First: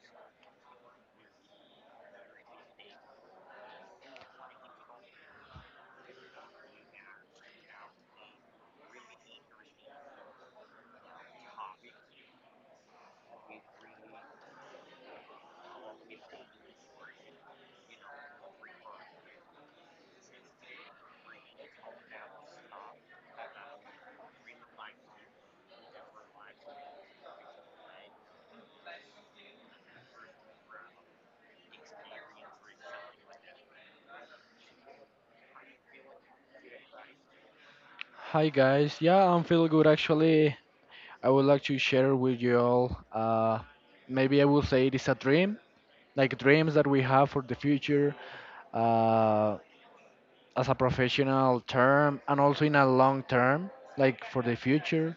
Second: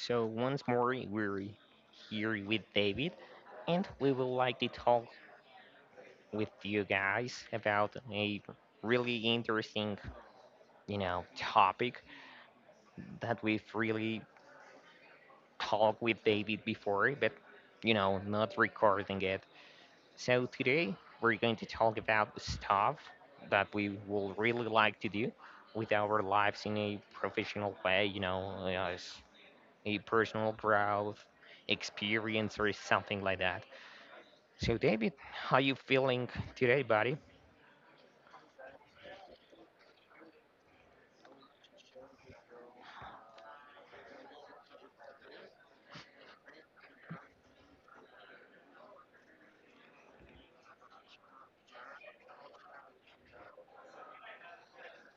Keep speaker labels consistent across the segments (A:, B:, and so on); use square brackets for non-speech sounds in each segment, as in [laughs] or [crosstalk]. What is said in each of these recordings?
A: So once more we're here with David and we would like to talk with you guys about a really interesting, topic that we've really talked with David before, but not recording it. So today we're going to talk about stuff that we will really like to do with our lives in a professional way, as a personal growth experience or something like that. So David, how you feeling today, buddy?
B: Hi guys, yeah, I'm feeling good actually. I would like to share with you all. Maybe I will say it is a dream, like dreams that we have for the future, uh, as a professional term and also in a long term, like for the future.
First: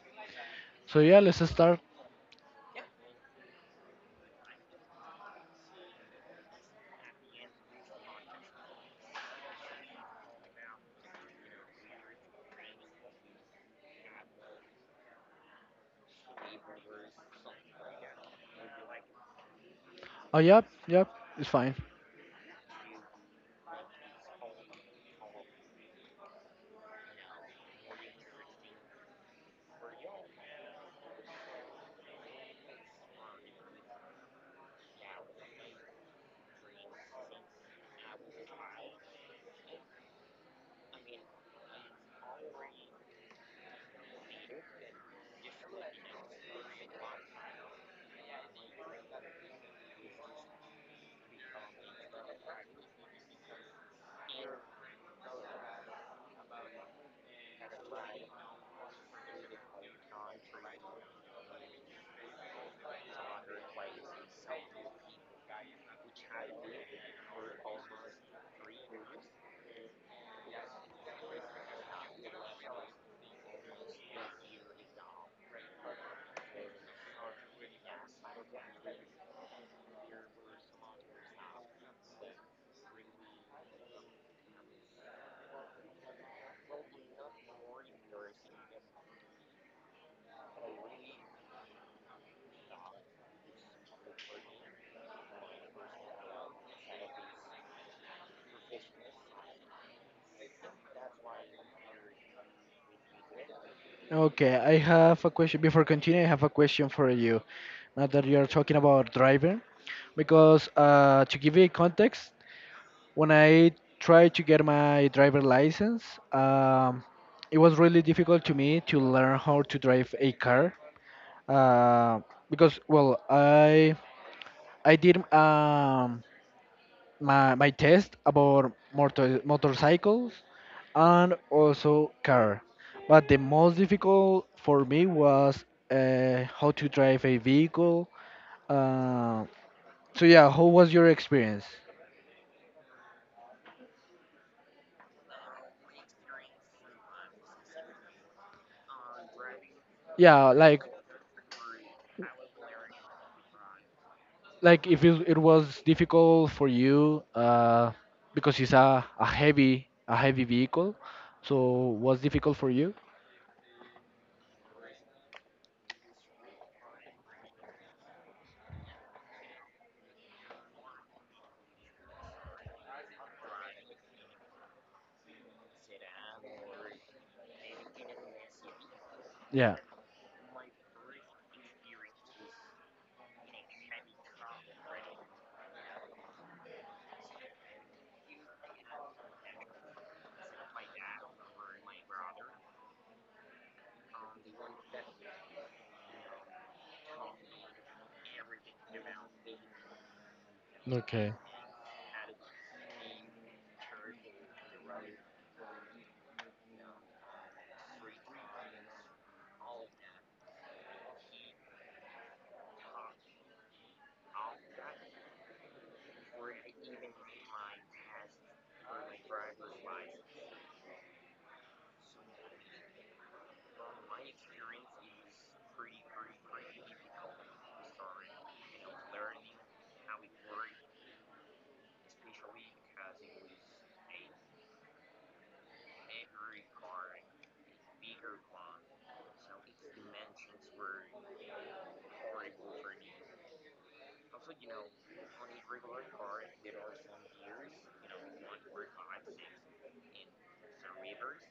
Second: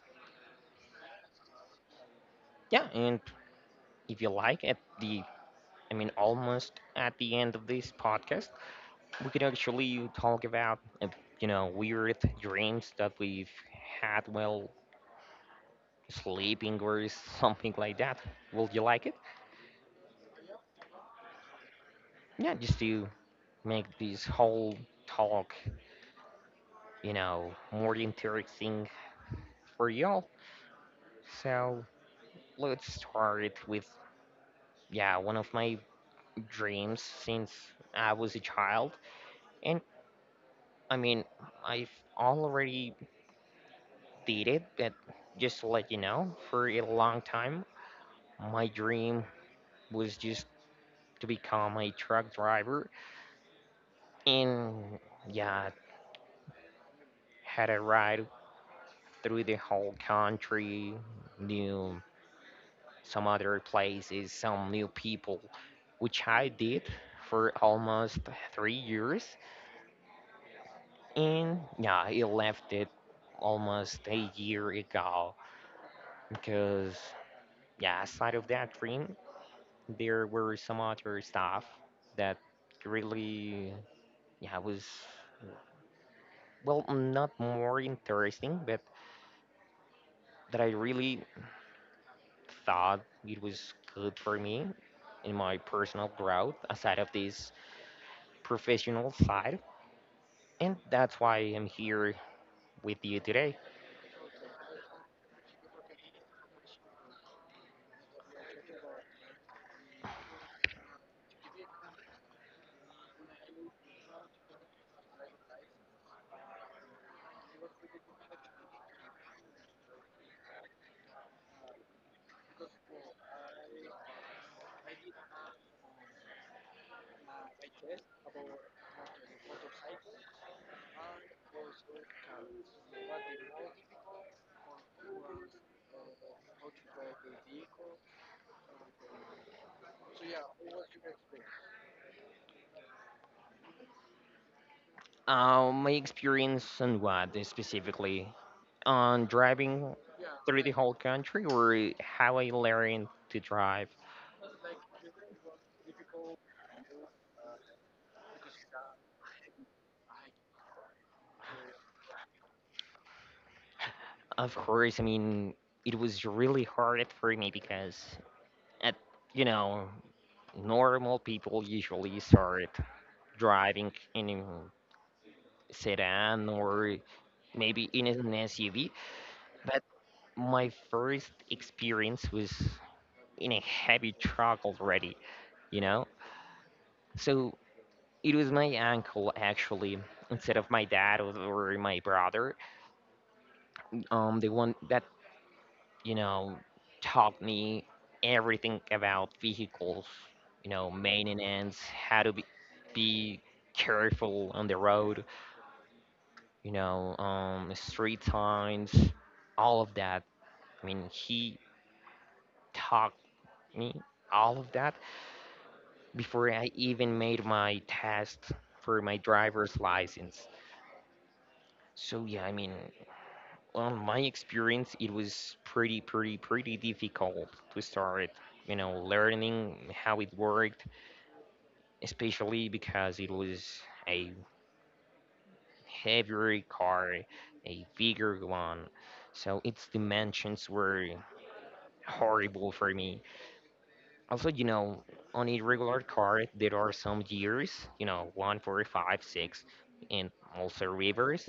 B: So yeah, let's start.
A: Yeah, and if you like at the almost at the end of this podcast, we can actually talk about weird dreams that we've had while sleeping or [laughs] something like that. Will you like it?
B: Oh yep, yep, it's fine.
A: Yeah, just to make this whole talk, more interesting for y'all. So let's start with, yeah, one of my dreams since I was a child. And I mean, I've already did it, but just to let you know, for a long time, my dream was just to become a truck driver. And yeah, had a ride through the whole country, knew some other places, some new people, which I did for almost 3 years. And yeah, he left it almost a year ago because, yeah, aside of that dream, there were some other stuff that really, yeah, was, well, not more interesting, but that I really thought it was good for me in my personal growth aside of this professional side. And that's why I'm here with you today.
B: Okay, I have a question. Before continuing, I have a question for you. Now that you're talking about driving, because to give you context, when I tried to get my driver license, um, it was really difficult to me to learn how to drive a car uh, because, well, I did my test about motorcycles and also car, but the most difficult for me was how to drive a vehicle. Uh, so yeah, how was your experience?
A: My experience on what specifically? On driving
B: Yeah,
A: through the whole country or how I learned to drive.
B: like if it, it was difficult for you because it's a heavy vehicle so was difficult for you,
A: Of course, I mean it was really hard for me because at you know normal people usually start driving in a sedan or maybe in an SUV,
B: yeah.
A: but my first experience was in a heavy truck already, you know. So it was my uncle actually instead of my dad or my brother, the one that you know taught me everything about vehicles,
B: Okay,
A: maintenance, how to be careful on the road, street signs, all of that. I mean, he taught me all of that before I even made my test for my driver's license. So yeah, I mean, on my experience, it was pretty, pretty, pretty difficult to start, learning how it worked, especially because it was a heavier car, a bigger one. So its dimensions were horrible for me. Also, on a regular car, there are some gears, one, four, five, six, and also reverse.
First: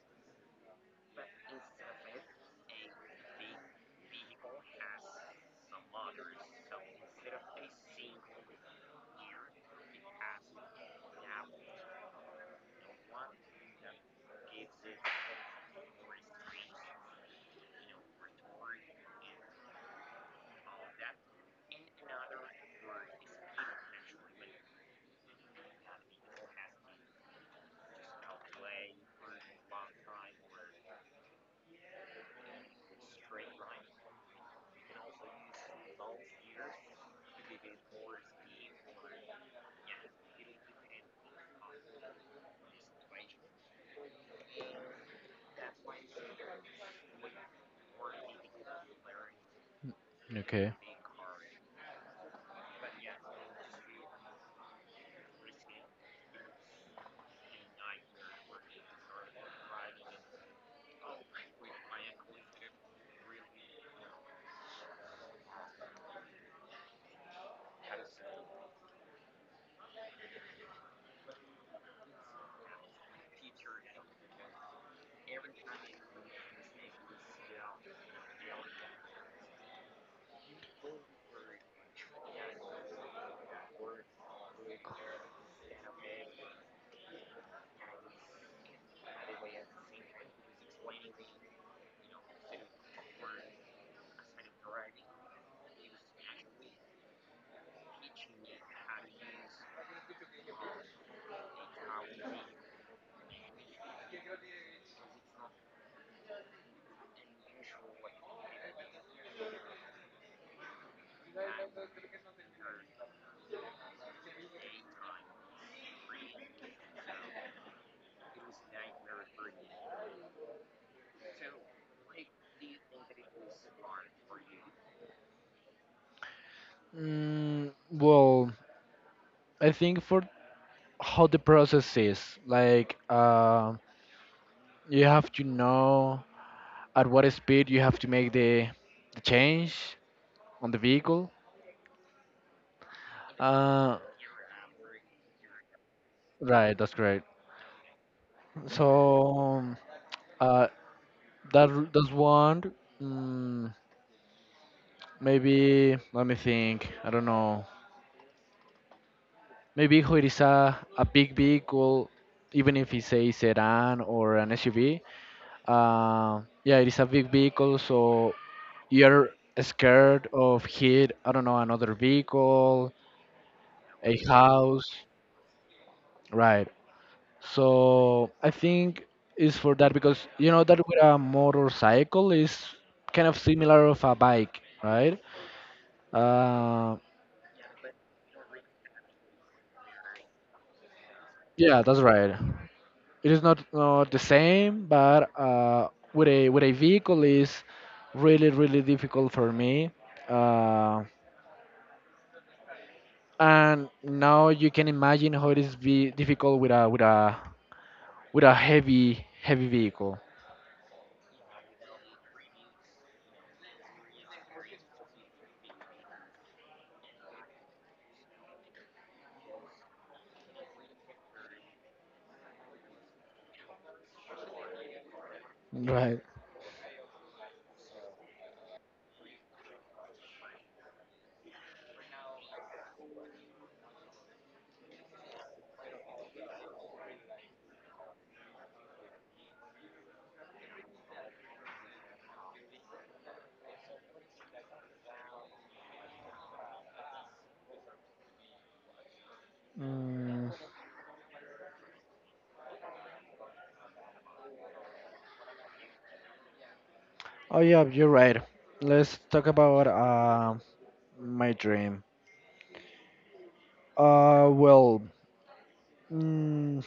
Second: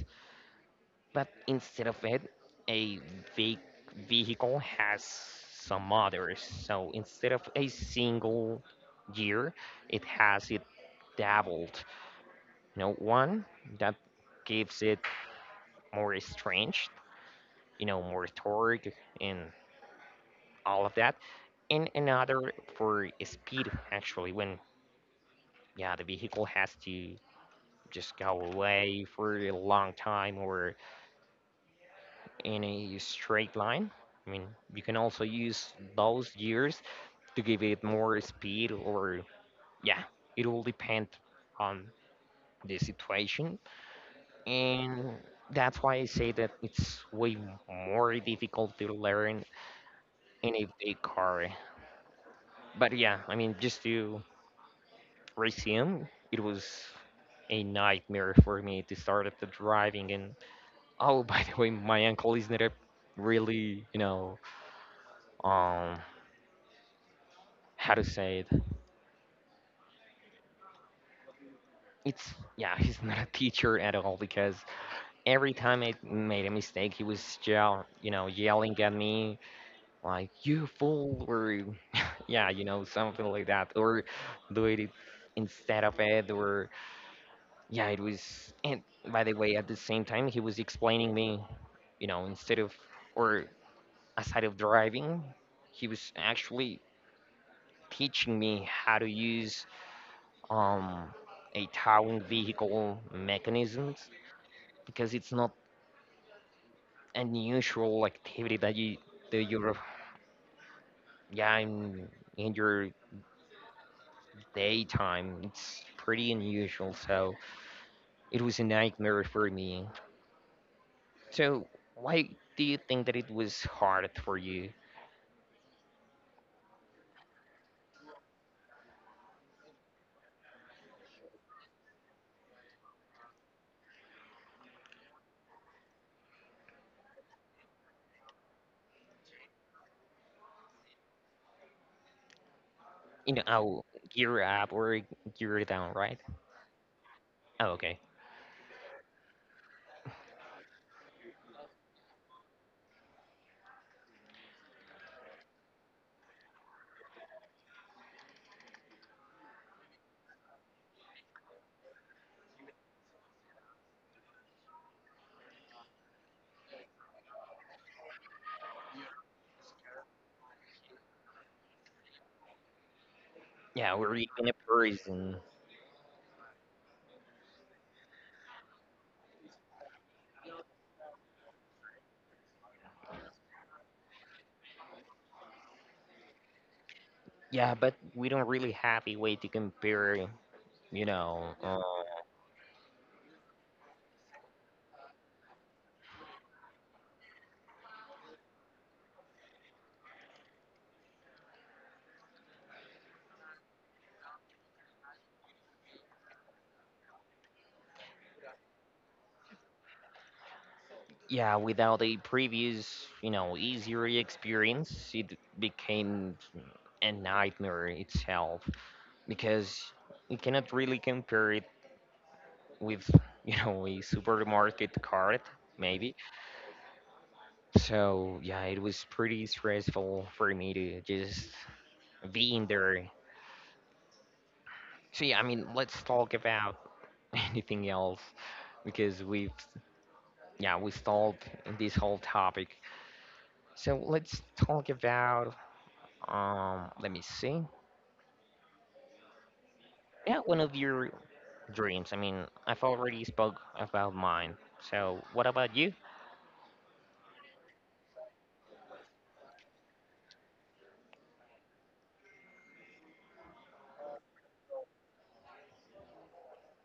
A: But instead of it, a ve- vehicle has some others. So instead of a single year, it has it dabbled. One that gives it more strength, more torque and all of that, and another for speed. Actually, when yeah, the vehicle has to just go away for a long time or in a straight line. I mean, you can also use those gears to give it more speed, or yeah, it will depend on the situation. And that's why I say that it's way more difficult to learn in a
B: okay.
A: big car. But yeah, I mean, just to resume, it was a nightmare for me to start at the driving. And oh, [laughs] by the way, my uncle is not a really, um how to say. It it's yeah, [laughs] he's not a teacher at all because every time I made a mistake, he was yelling at me like "you fool" or [laughs] yeah, something like that, or doing it instead of it, or yeah, it was. And by the way, at the same time, he was explaining me, you know, instead of or aside of driving, he was actually teaching me how to use um a towing vehicle mechanisms because it's not unusual activity that you do your yeah in, your daytime it's pretty unusual, so it was a nightmare for me. So why do you think that it was hard for you?
B: Well, I think for how the process is like you have to know at what speed you have to make the change on the vehicle,
A: You know Oh,
B: uh,
A: gear up or gear down, right?
B: right, that's great.
A: Oh, okay.
B: So uh, that's one. mm Maybe let me think. I don't know. Maybe if it is a big vehicle, even if it's a sedan or an SUV. Yeah, it is a big vehicle, so you're scared of hit. I don't know, another vehicle,
A: Yeah,
B: a
A: we're in a
B: house,
A: prison.
B: right? So I think it's for that because you know that with a motorcycle is kind of similar of a bike, right? Uh,
A: Yeah, but we don't really have a way to compare, you know uh,
B: yeah, that's right. It is not the same, but with a vehicle is really difficult for me, uh, and now you can imagine how it is be difficult with a with a heavy vehicle,
A: Yeah, without a previous, easier experience, it became a nightmare itself because you cannot really compare it with, [laughs] a supermarket cart, maybe.
B: right.
A: So, yeah, it was pretty stressful for me to just be in there. So, yeah, I mean, let's talk about [laughs] anything else because we've, yeah, we stalled in this whole topic. So, let's talk about. Let me see. Yeah,
B: Mm.
A: one of your dreams. I mean, I've already spoke about mine. So, what about you?
B: Oh yeah, you're right, let's talk about my dream. uh well mm,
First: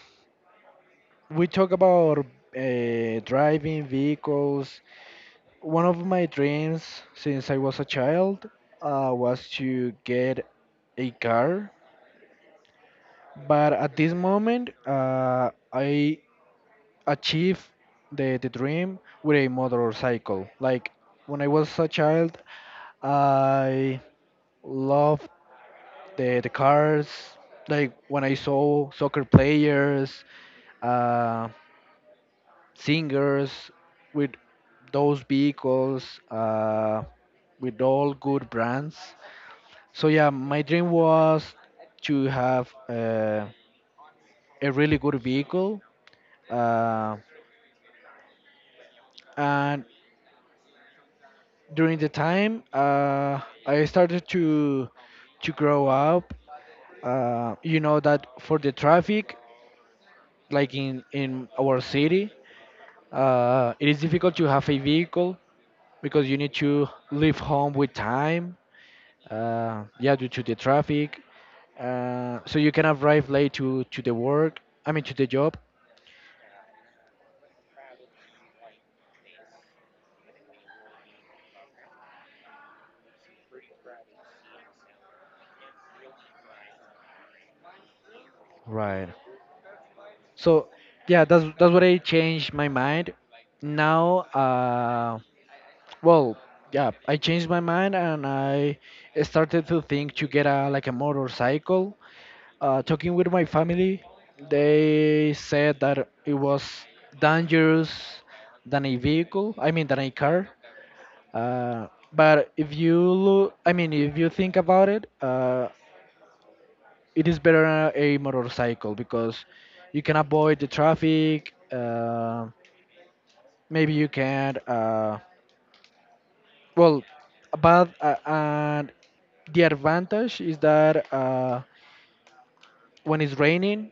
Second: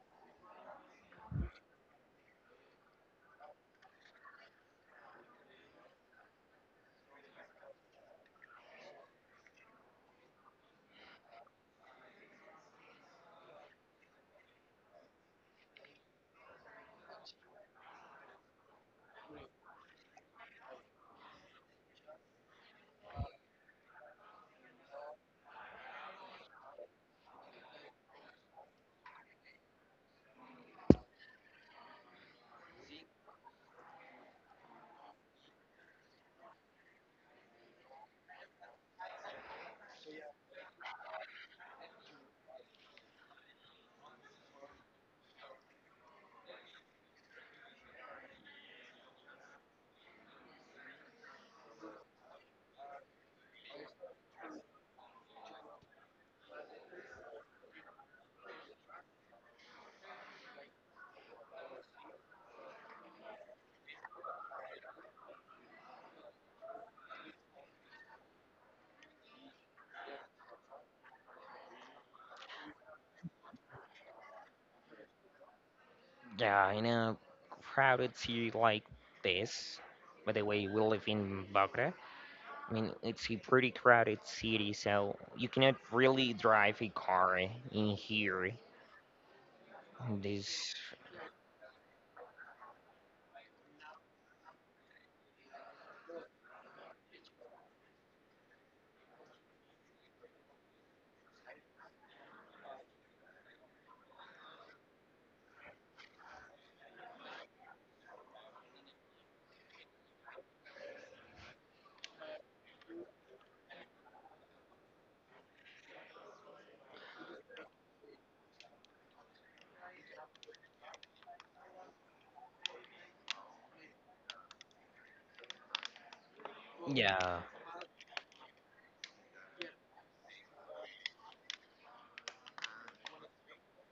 B: we talk about driving vehicles. One of my dreams since I was a child was to get a car, but at this moment I achieved the dream with a motorcycle. Like when I was a child, I loved the cars. Like when I saw soccer players, uh, singers with those vehicles, with all good brands. So yeah, my dream was to have a really good vehicle, uh, and during the time I started to grow up. You know that for the traffic, like in our city, it is difficult to have a vehicle because you need to leave home with time. Yeah, due to the traffic, so you can arrive late to the work. I mean to the job.
A: Yeah, in a crowded city like this, by the way, we live in Bogota. I mean, it's a pretty crowded city, so you cannot really drive a car in here.
B: Right. So
A: This,
B: yeah, that's what I changed my mind. Now, well, yeah, I changed my mind and I started to think to get a like a motorcycle. Talking with my family, they said that it was dangerous than a vehicle. I mean, than a car. Uh, but if you look, I mean, if you think about it, it is better a motorcycle because you can avoid the traffic. Maybe you can, well
A: yeah,
B: but and the advantage is that when it's raining,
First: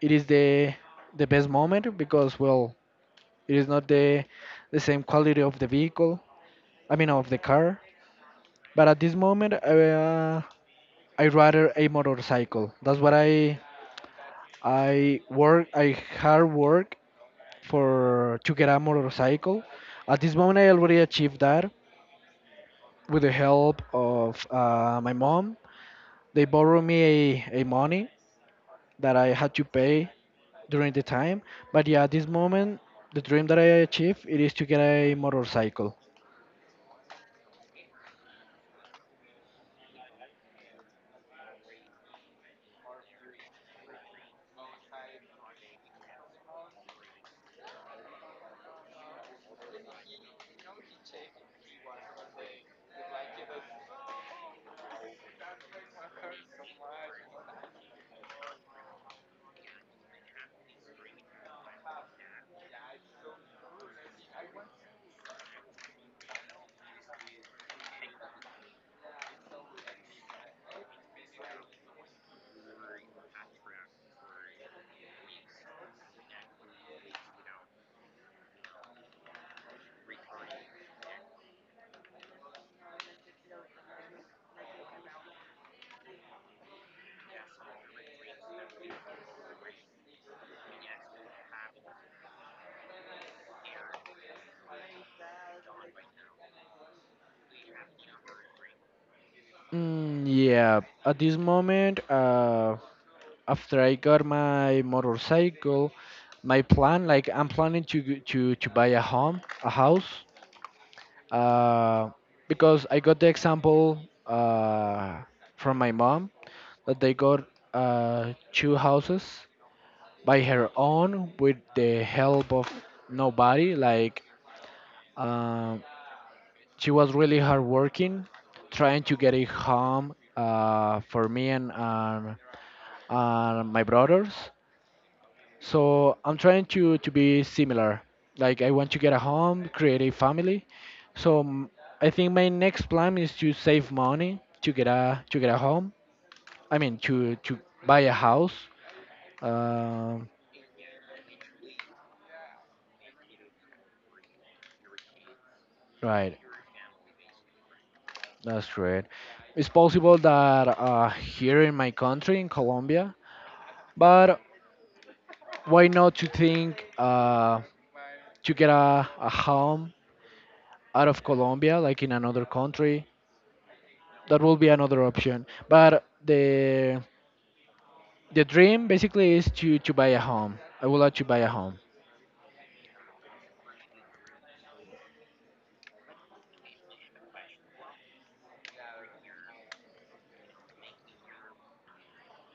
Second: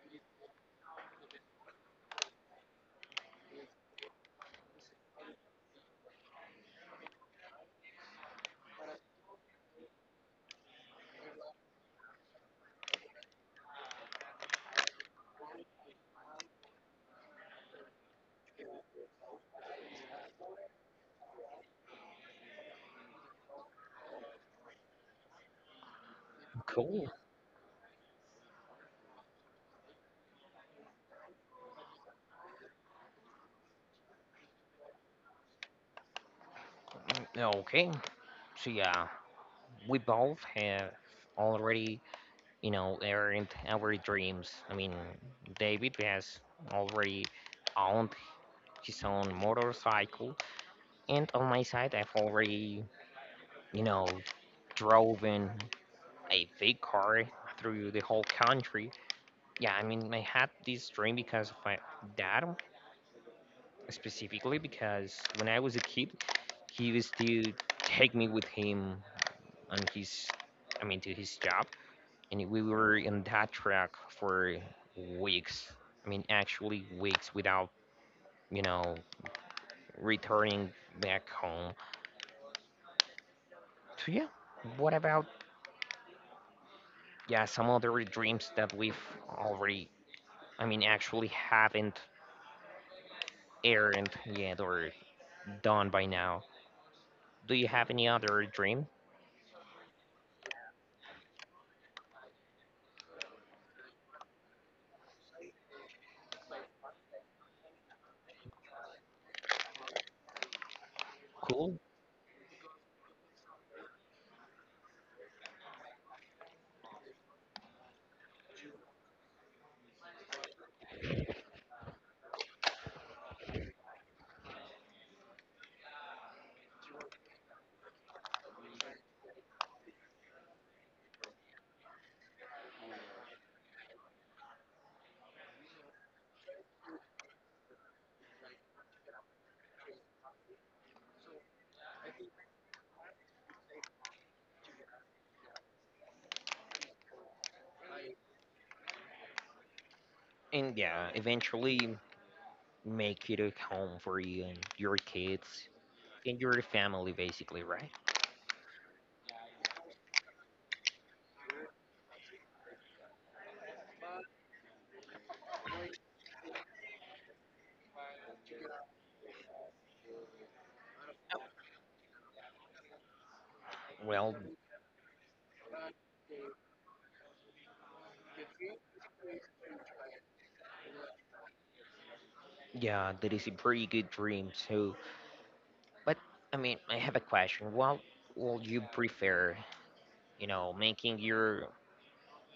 B: it is the best moment, because, well, it is not the same quality of the vehicle, I mean of the car. But at this moment, I rather a motorcycle. That's what I work I hard work for to get a motorcycle. At this moment I already achieved that with the help of my mom. They borrow me
A: cool.
B: a money that I had to pay during the time. But yeah, at this moment, the dream that I achieved it is to get a motorcycle.
A: Mm, okay, so yeah, we both have already, earned our dreams. I mean, David has already owned his own motorcycle, and on my side, I've already, you know, driven a big car through the whole country. Yeah, I mean, I had this dream because of my dad, specifically because when I was a kid, he used to take me with him on his, I mean, to his job, and we were in that track for weeks. I mean, actually weeks without, you know, returning back home. So yeah, what about yeah some other dreams that we've already, I mean, actually haven't aired yet or done by now? Do you have any other dream?
B: Mm, yeah, at this moment, after I got my motorcycle, my plan, like I'm planning to to buy a home, a house,
A: Cool.
B: uh, because I got the example uh, from my mom that they got two houses by her own with the help of nobody. Like um, she was really hardworking, trying to get it home for me and my brothers. So I'm trying to be similar. Like I want to get a home, create a family. So m- I think my next plan is to save money to get a home. I mean to buy a house. Um,
A: And yeah, eventually make it a home for you and your kids
B: right.
A: and your family, basically, right?
B: That's great. It's possible that here in my country, in Colombia, but why not to think to get a home out of Colombia, like in another country?
A: Well,
B: That will be another option. But the dream basically is to buy a home. I would like to buy a home.
A: yeah, that is a pretty good dream too. But I mean, I have a question. What would you prefer, making your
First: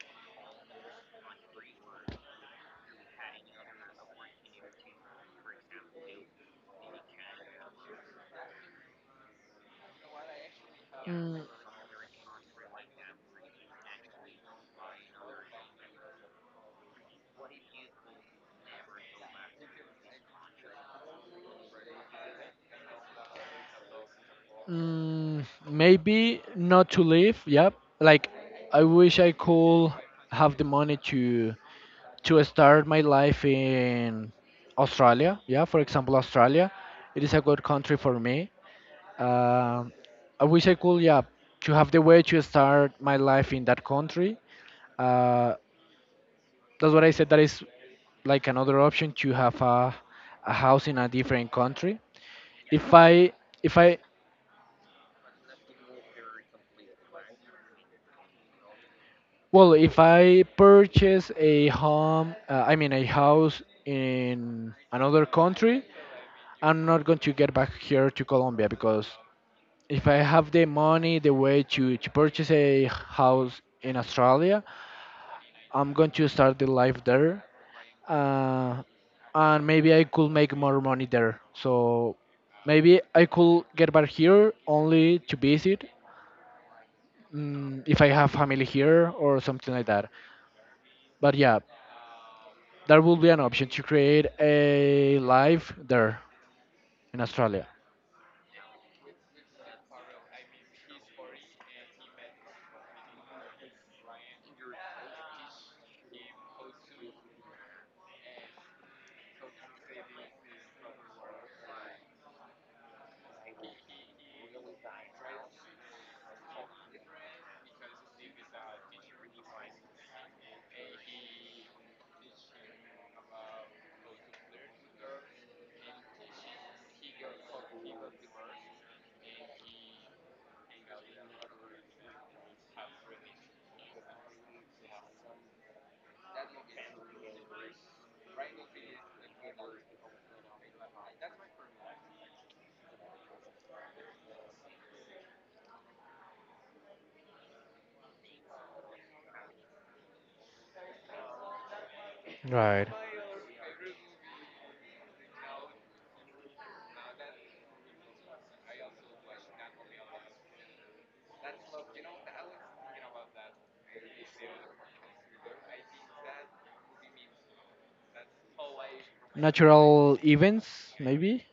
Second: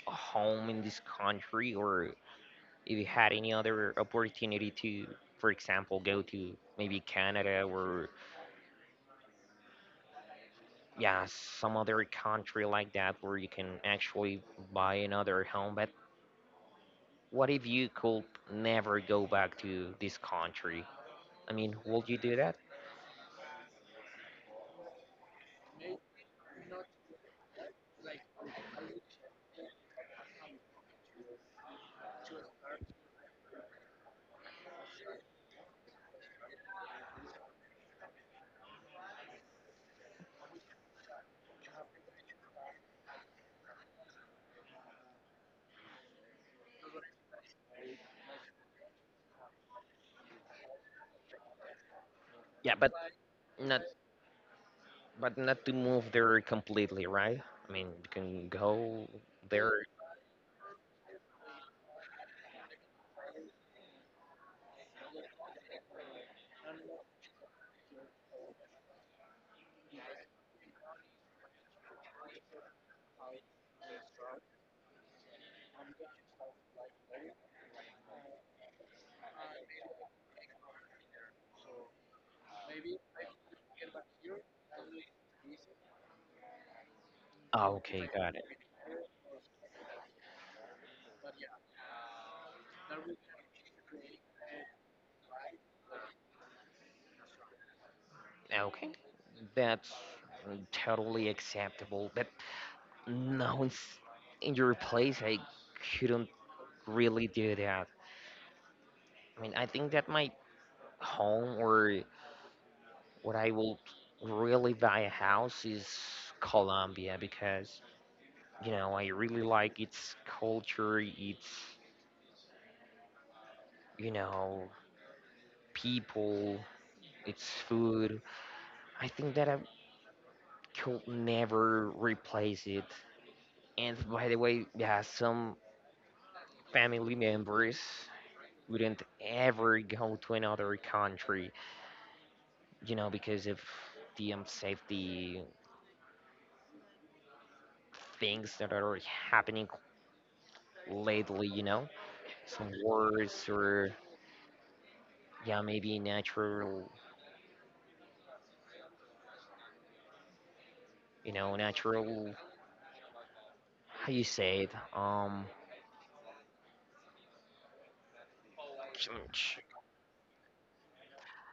A: home in this country, or if you had any other opportunity to, for example, go to maybe Canada or yeah,
B: Mm,
A: some other country like that where you can actually buy another home. But what if you could never go back to this country? I mean, would you do that?
B: maybe not to live. Yep. Like I wish I could have the money to start my life in Australia. Yeah, for example, Australia. It is a good country for me. Um, I wish I could, yeah, to have the way to start my life in that country. Uh, that's what I said. That is like another option to have a house in a different country.
A: Yeah,
B: If I, if
A: not
B: I,
A: but not to move there completely, right? I mean, you can go
B: well,
A: there.
B: if I purchase a home, I mean a house in another country, I'm not going to get back here to Colombia because if I have the money, the way to purchase a house in Australia, I'm going to start the life there. Uh, and maybe I could make more money there. So maybe I could get back here only to visit,
A: Oh,
B: mm, if
A: okay,
B: I have
A: got it.
B: family here or something like that. But yeah, that would be an option to create a life there in Australia.
A: Okay, that's totally acceptable. But no, it's in your place, I couldn't really do that. I mean, I think that my home or what I will really buy a house is Colombia because, I really like its culture, its, you know, people, its food. I think that I could never replace it. And by the way, yeah, some family members wouldn't ever go to another country, because of the safety things that are happening lately, some
B: Right.
A: wars or yeah, maybe natural, natural. How you say it? Ch- ch-
B: Natural events, maybe?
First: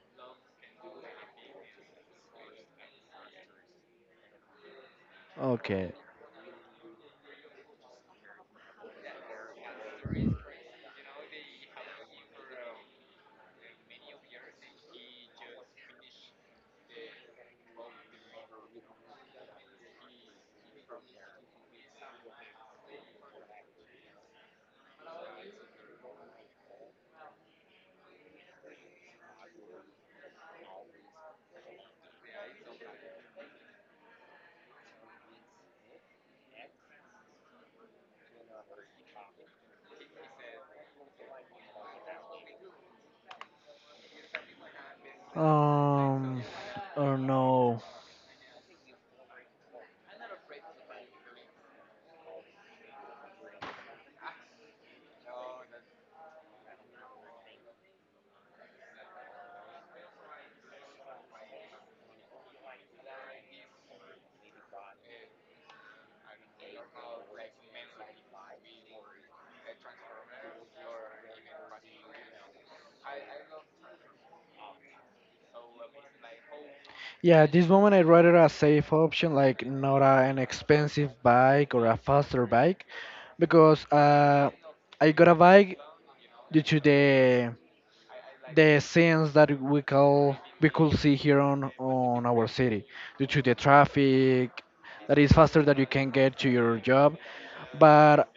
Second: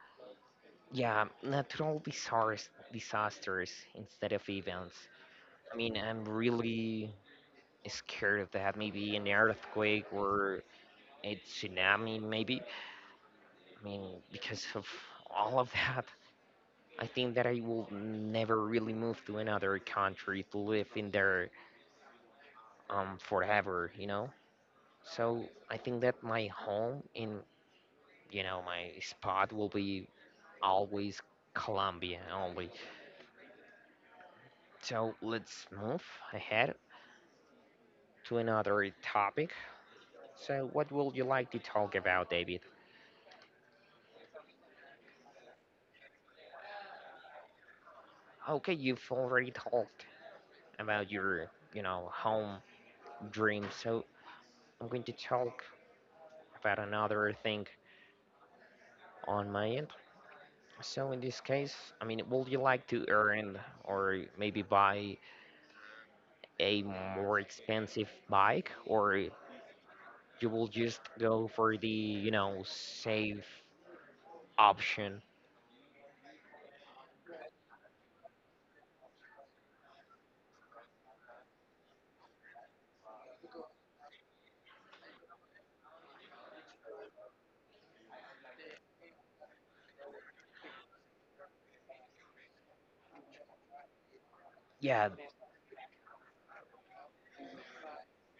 A: yeah, natural disasters, disasters instead of events. I
B: Okay.
A: mean, I'm really scared of that. Maybe an earthquake or a tsunami, maybe. I mean, because of all of that, I think that I will never really move to another country to live in there forever, you know? So I think that my home in, my spot will be always Colombia only. So let's move ahead to another topic. So, what would you like to talk about, David?
B: Um, I don't know.
A: Okay, you've already talked about your, home dream, so I'm going to talk about another thing on my end. So in this case, I mean, would you like to earn or maybe buy a more expensive bike, or you will just go for the, safe option?
B: Yeah, at this moment I'd rather a safe option, like not a, an expensive bike or a faster bike, because I got a bike due to the scenes that we call we could see here on our city, due to the traffic
A: Yeah,
B: that is faster that you can get to your job. But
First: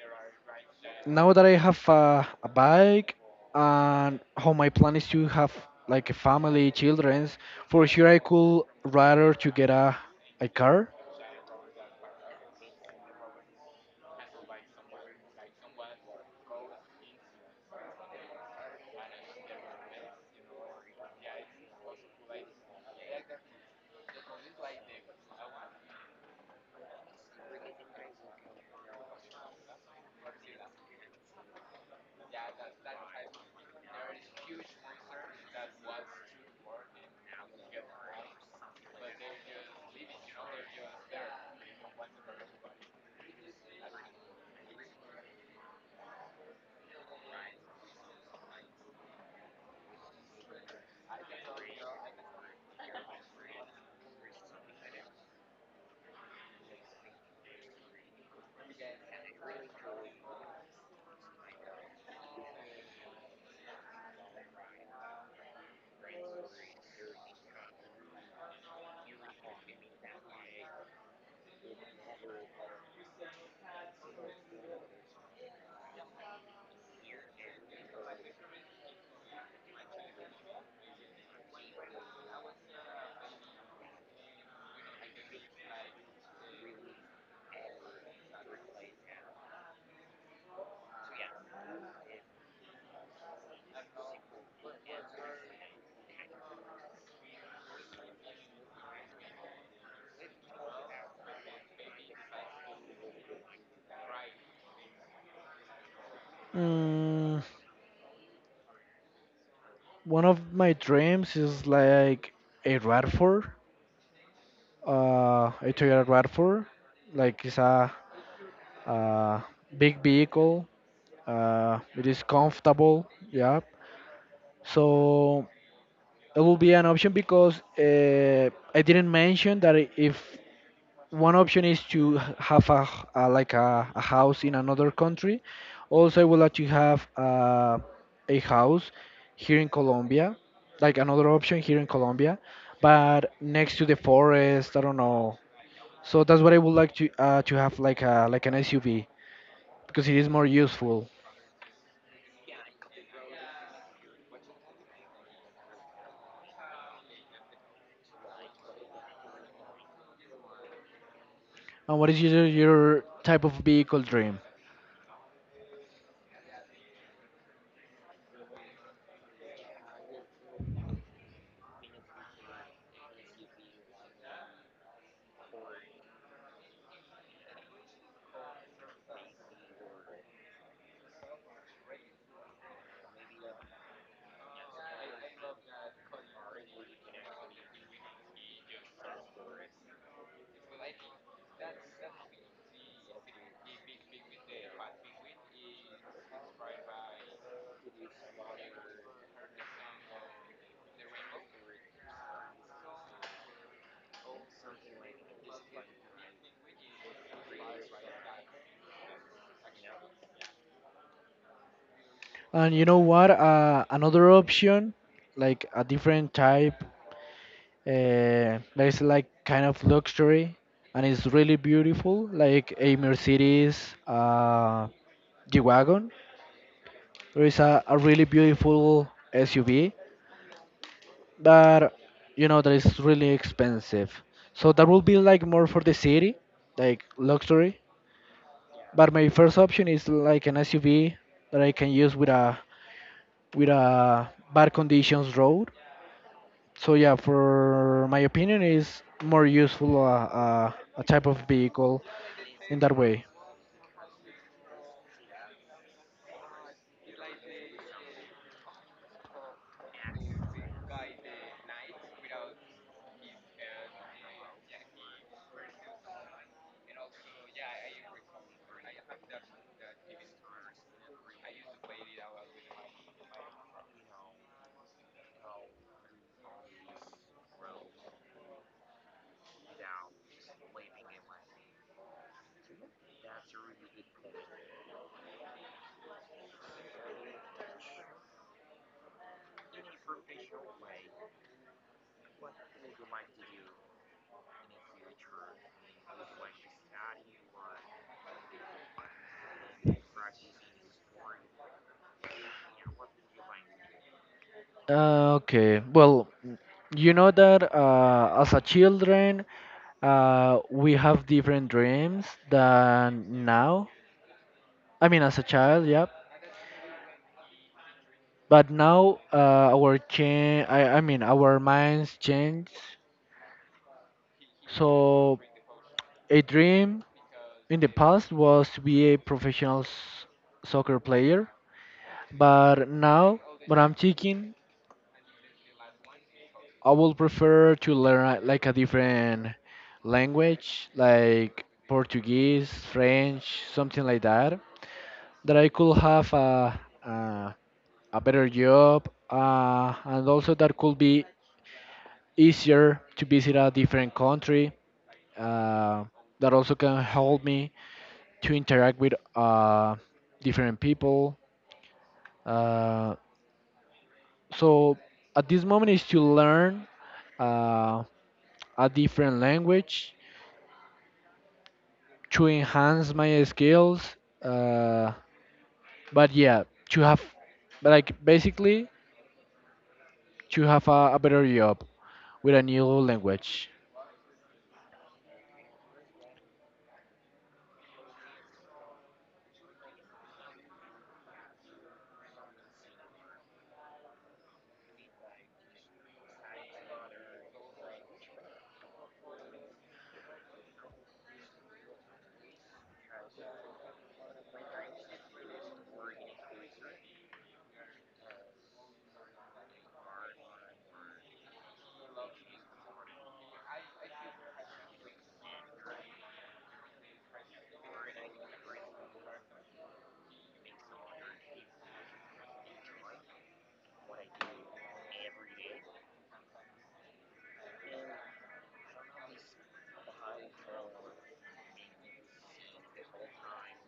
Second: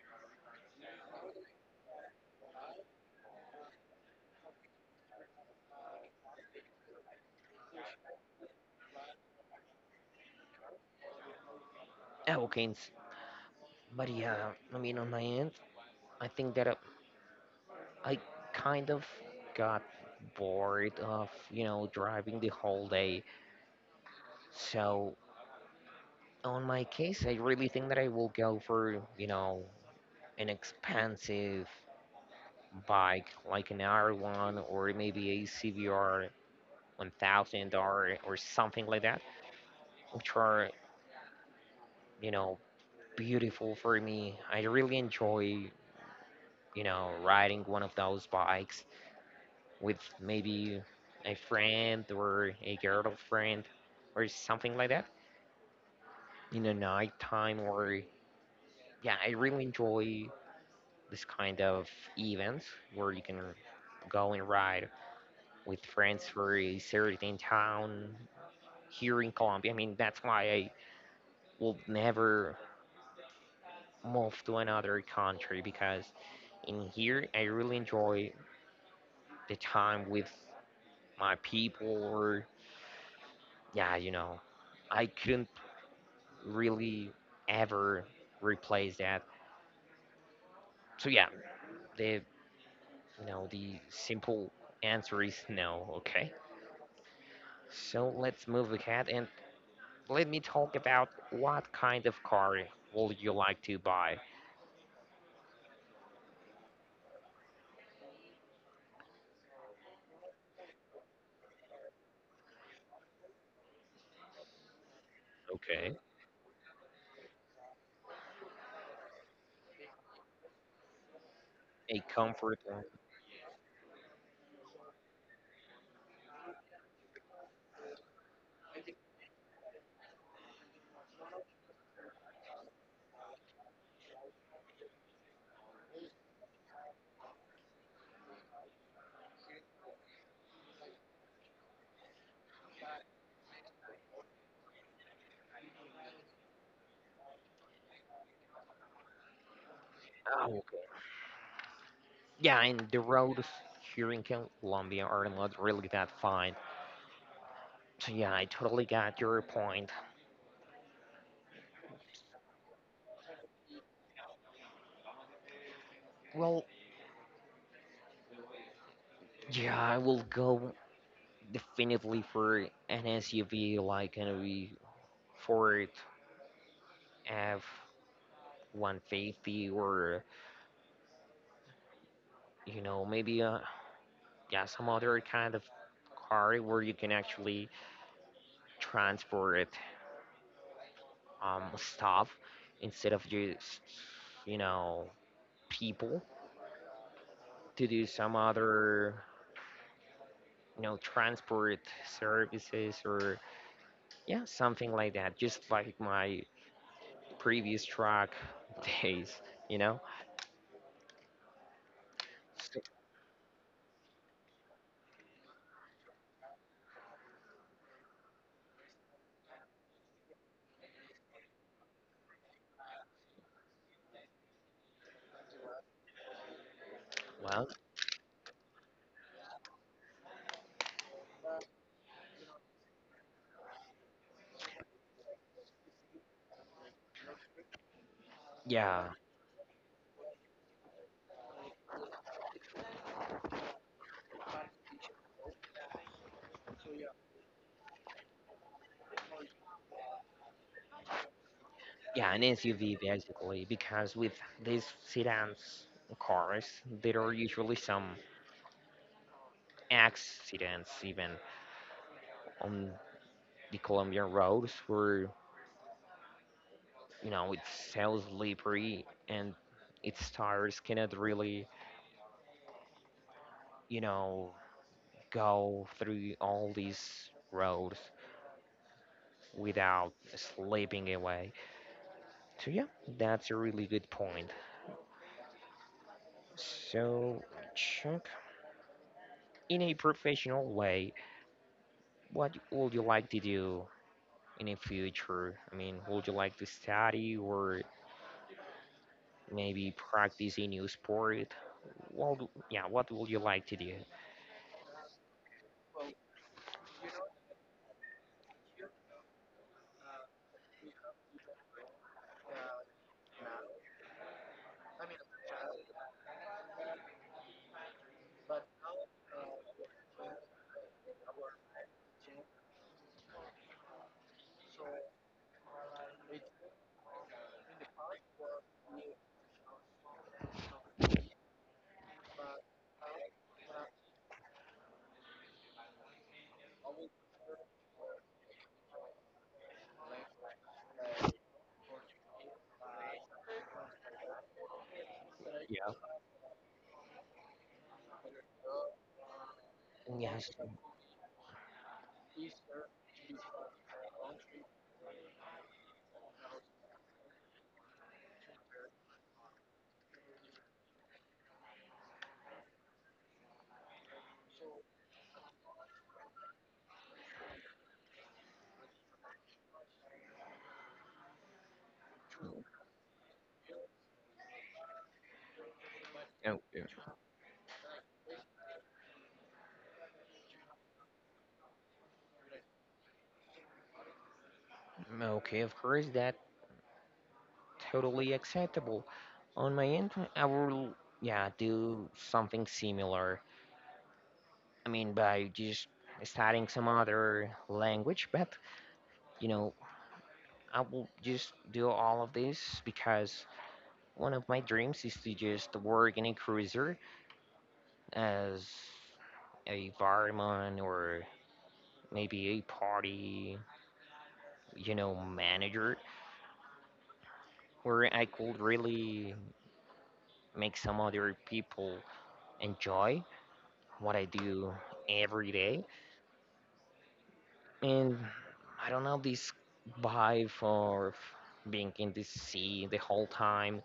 B: now that I have a bike and how my plan is to have like a family, childrens, for sure I could rather to get a car.
A: okay. But yeah, I mean, on my end, I think that I kind of got bored of, driving the whole day. So, on my case, I really think that I will go for, an expensive bike like an R1 or maybe a CBR 1000 or something like that, which are, you know, beautiful for me. I really enjoy, riding one of those bikes. With maybe a friend or a girlfriend or something like that in the night time. Or yeah, I really enjoy this kind of events where you can go and ride with friends for a certain town here in Colombia. I mean, that's why I will never move to another country, because in here I really enjoy the time with my people. Or yeah, you know, I couldn't really ever replace that. So yeah, the you know the simple answer is [laughs] no. Okay. So let's move ahead and let me talk about, what kind of car would you like to buy?
B: Mm, one of my dreams is like a RAV4, uh, a
A: Okay.
B: Toyota RAV4. Like it's a big vehicle.
A: A
B: It is
A: comfort.
B: comfortable. Yeah. So it will be an option because I didn't mention that if one option is to have a, like a house in another country. Also, I would like to have a house here in Colombia, like another option here in Colombia, but next to the forest. I don't know. So that's what I would like to have like a like an SUV because it is more
A: Oh, okay.
B: useful.
A: Yeah, and the roads here in Colombia are not really that fine. So yeah, I totally got your point.
B: And what is your type of vehicle dream?
A: Well, yeah, I will go definitely for an SUV, like an V Ford F 150, or maybe yeah, some other kind of car where you can actually transport stuff, instead of just, you know, people, to do some other, you know, transport services, or yeah, something like that, just like my previous truck [laughs] days, you know.
B: And you know what? Another option, like a different type. There's like kind of luxury, and it's really beautiful. Like a Mercedes G-Wagon, there is
A: well
B: a really beautiful SUV, but you know that is really expensive. So that will be like more for the city, like luxury.
A: yeah
B: But my first option is like an SUV that I can use with a bad conditions road. So yeah, for my opinion, is more useful a type of vehicle
A: Yeah, an
B: in that
A: SUV
B: way.
A: basically, because with these sedans cars, there are usually some accidents even on the Colombian roads where, you know, it's so slippery and its tires cannot really, you know, go through all these roads without slipping away. So yeah, that's a really good point. So, Chuck, in a professional way, what would you like to do in the future? I mean, would you like to study or maybe practice a new sport? Well, yeah, what would you like to do?
B: Okay. Well, you know that as a children, we have different dreams than now. I mean, as a child, yeah. But now, our change. I mean, our minds change. So a dream in the past was to be a professional soccer player, but now, what I'm thinking I would prefer to learn like a different language, like Portuguese, French, something like that, that I
A: Yeah.
B: could have a a, a better job, and also
A: Yes.
B: that could be easier to visit a different country. Uh, that also can help me to interact with different people. Uh, so at this moment is to learn uh, a different language to enhance my skills. Uh, but
A: Oh,
B: yeah, to
A: yeah.
B: have like basically to have a better job with a new language.
A: Okay, of course, that totally acceptable. On my end, I will, yeah, do something similar. I mean, by just studying some other language, but you know, I will just do all of this because one of my dreams is to just work in a cruiser as a barman, or maybe a party, you know, manager, where I could really make some other people enjoy what I do every day. And I don't know, this vibe of being in the sea the whole time,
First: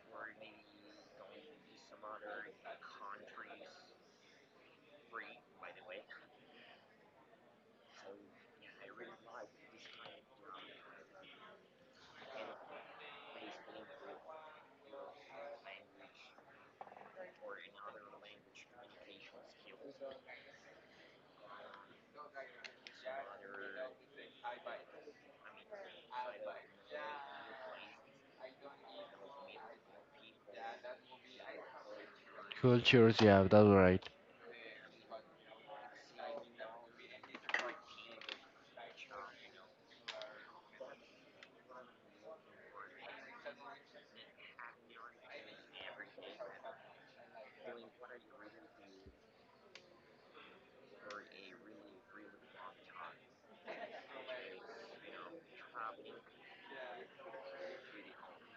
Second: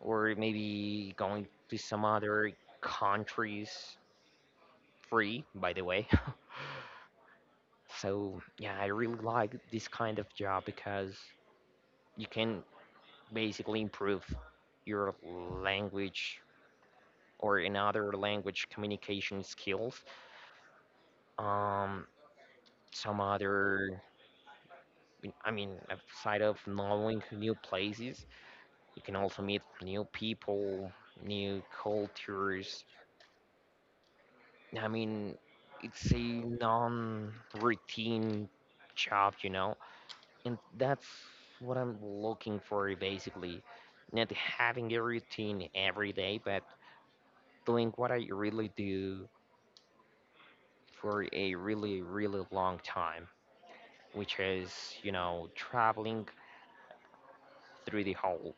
A: or maybe going to some other countries free, by the way. [laughs] So, yeah, I really like this kind of job because you can basically improve your language or in other language communication skills. Um, some other, I mean, outside of knowing new places, you can also meet new people, new cultures.
B: Cultures, yeah, that's right.
A: I mean, it's a non-routine job, you know, and that's what I'm looking for basically. Not having a routine every day, but doing what I really do for a really, really long time, which is, you know, traveling through the whole,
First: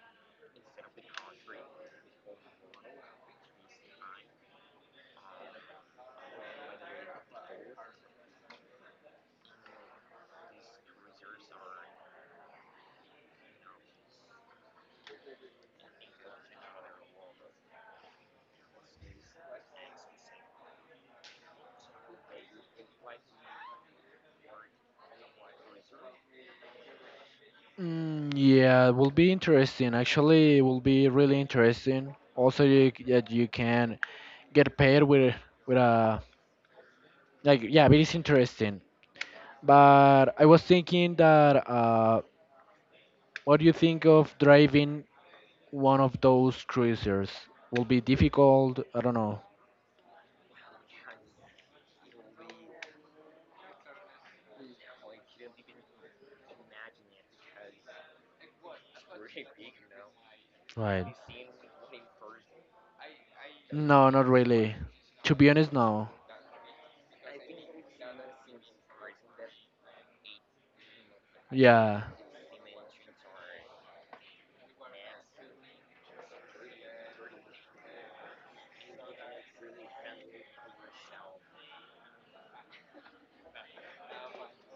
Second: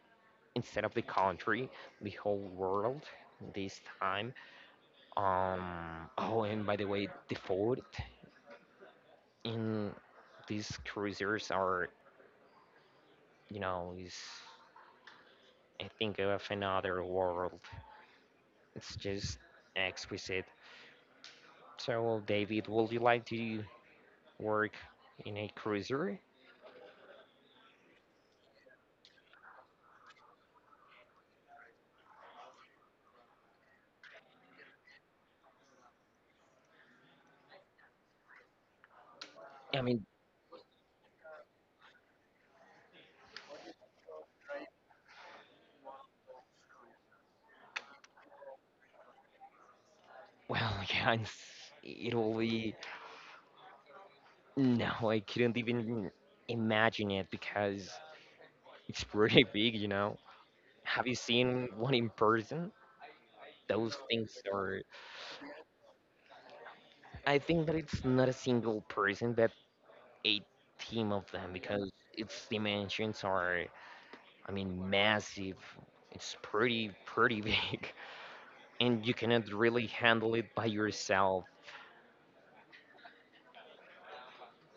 A: instead of the country, the whole world this time. Oh, and by the way, the food in these cruisers are, you know, is, I think, of another world. It's just exquisite. So, David, would you like to work in a cruiser?
B: Mm, yeah, it will be interesting. Actually, it will be really interesting. Also, you, that you can get paid with a like yeah, it is interesting.
A: I mean,
B: But I was thinking that what do you think of driving one of those cruisers? Will be difficult. I don't know.
A: well, [laughs] yeah, it's, it'll be No, I couldn't even imagine it because it's pretty [laughs] big, you know. Have
B: Right.
A: you seen one in person? Those
B: No, not
A: things
B: really.
A: are.
B: To be honest, no.
A: I think that it's not a single person, but a team of them, because
B: Yeah,
A: its dimensions are, I mean, massive. It's pretty, pretty [laughs] big, and you cannot really handle it by yourself.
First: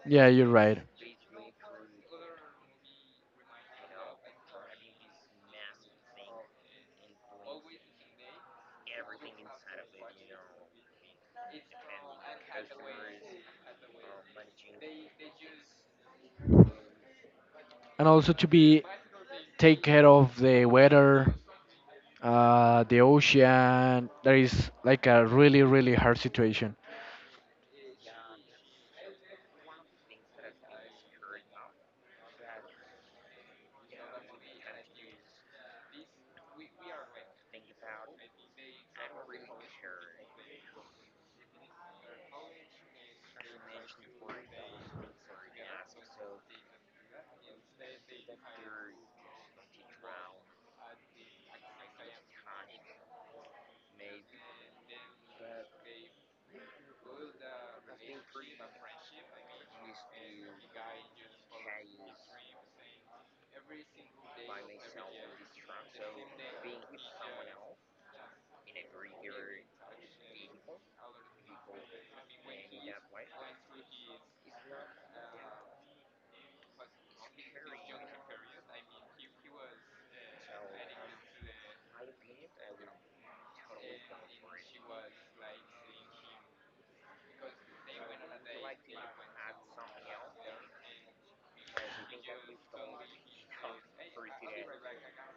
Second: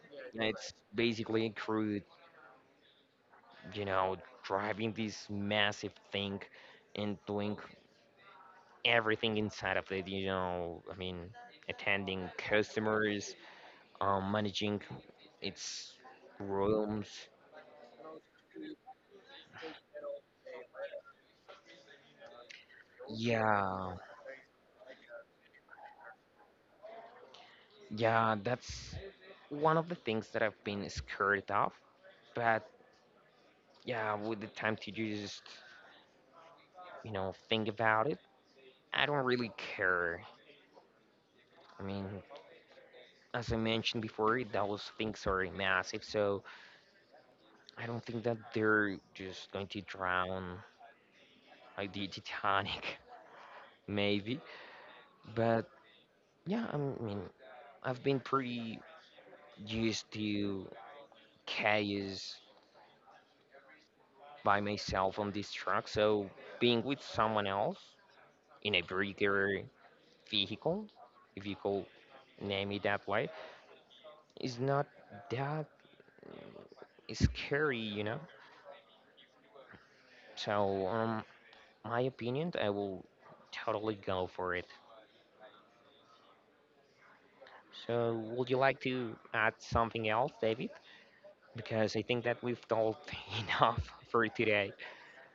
B: yeah,
A: Yeah,
B: you're
A: it's
B: right.
A: basically a crew, you know, driving this massive thing and doing everything inside of it. You know, I mean, attending customers, managing its rooms.
B: And also to be take care of the weather, the
A: Yeah,
B: ocean. There is like a really, really hard situation.
A: yeah, that's one of the things that I've been scared of, but yeah, with the time to just, you know, think about it, I don't really care. I mean, as I mentioned before, those things are massive, so I don't think that they're just going to drown like the Titanic. [laughs] Maybe, but yeah, I mean, I've been pretty used to chaos by myself on this track, so being with someone else in a bigger vehicle, if you call name it that way, is not that scary, you know? So, my opinion, I will totally go for it. So, would you like to add something else, David? Because I think that we've talked [laughs] enough for today.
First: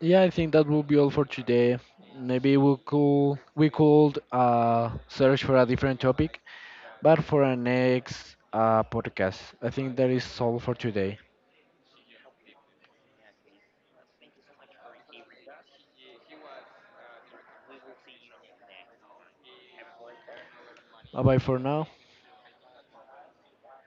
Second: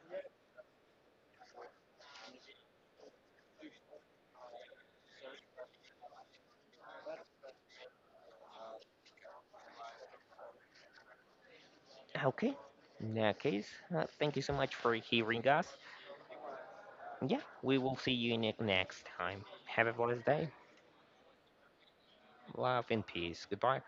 B: Yeah, I think that will be all for today. Maybe we could search for a different topic, but for our next podcast. I think that is all for today.
A: Okay. In that case, thank you so much for hearing us. Yeah, we will see you in the next time. Have a blessed day.
B: Bye bye for now.
A: Love and peace. Goodbye.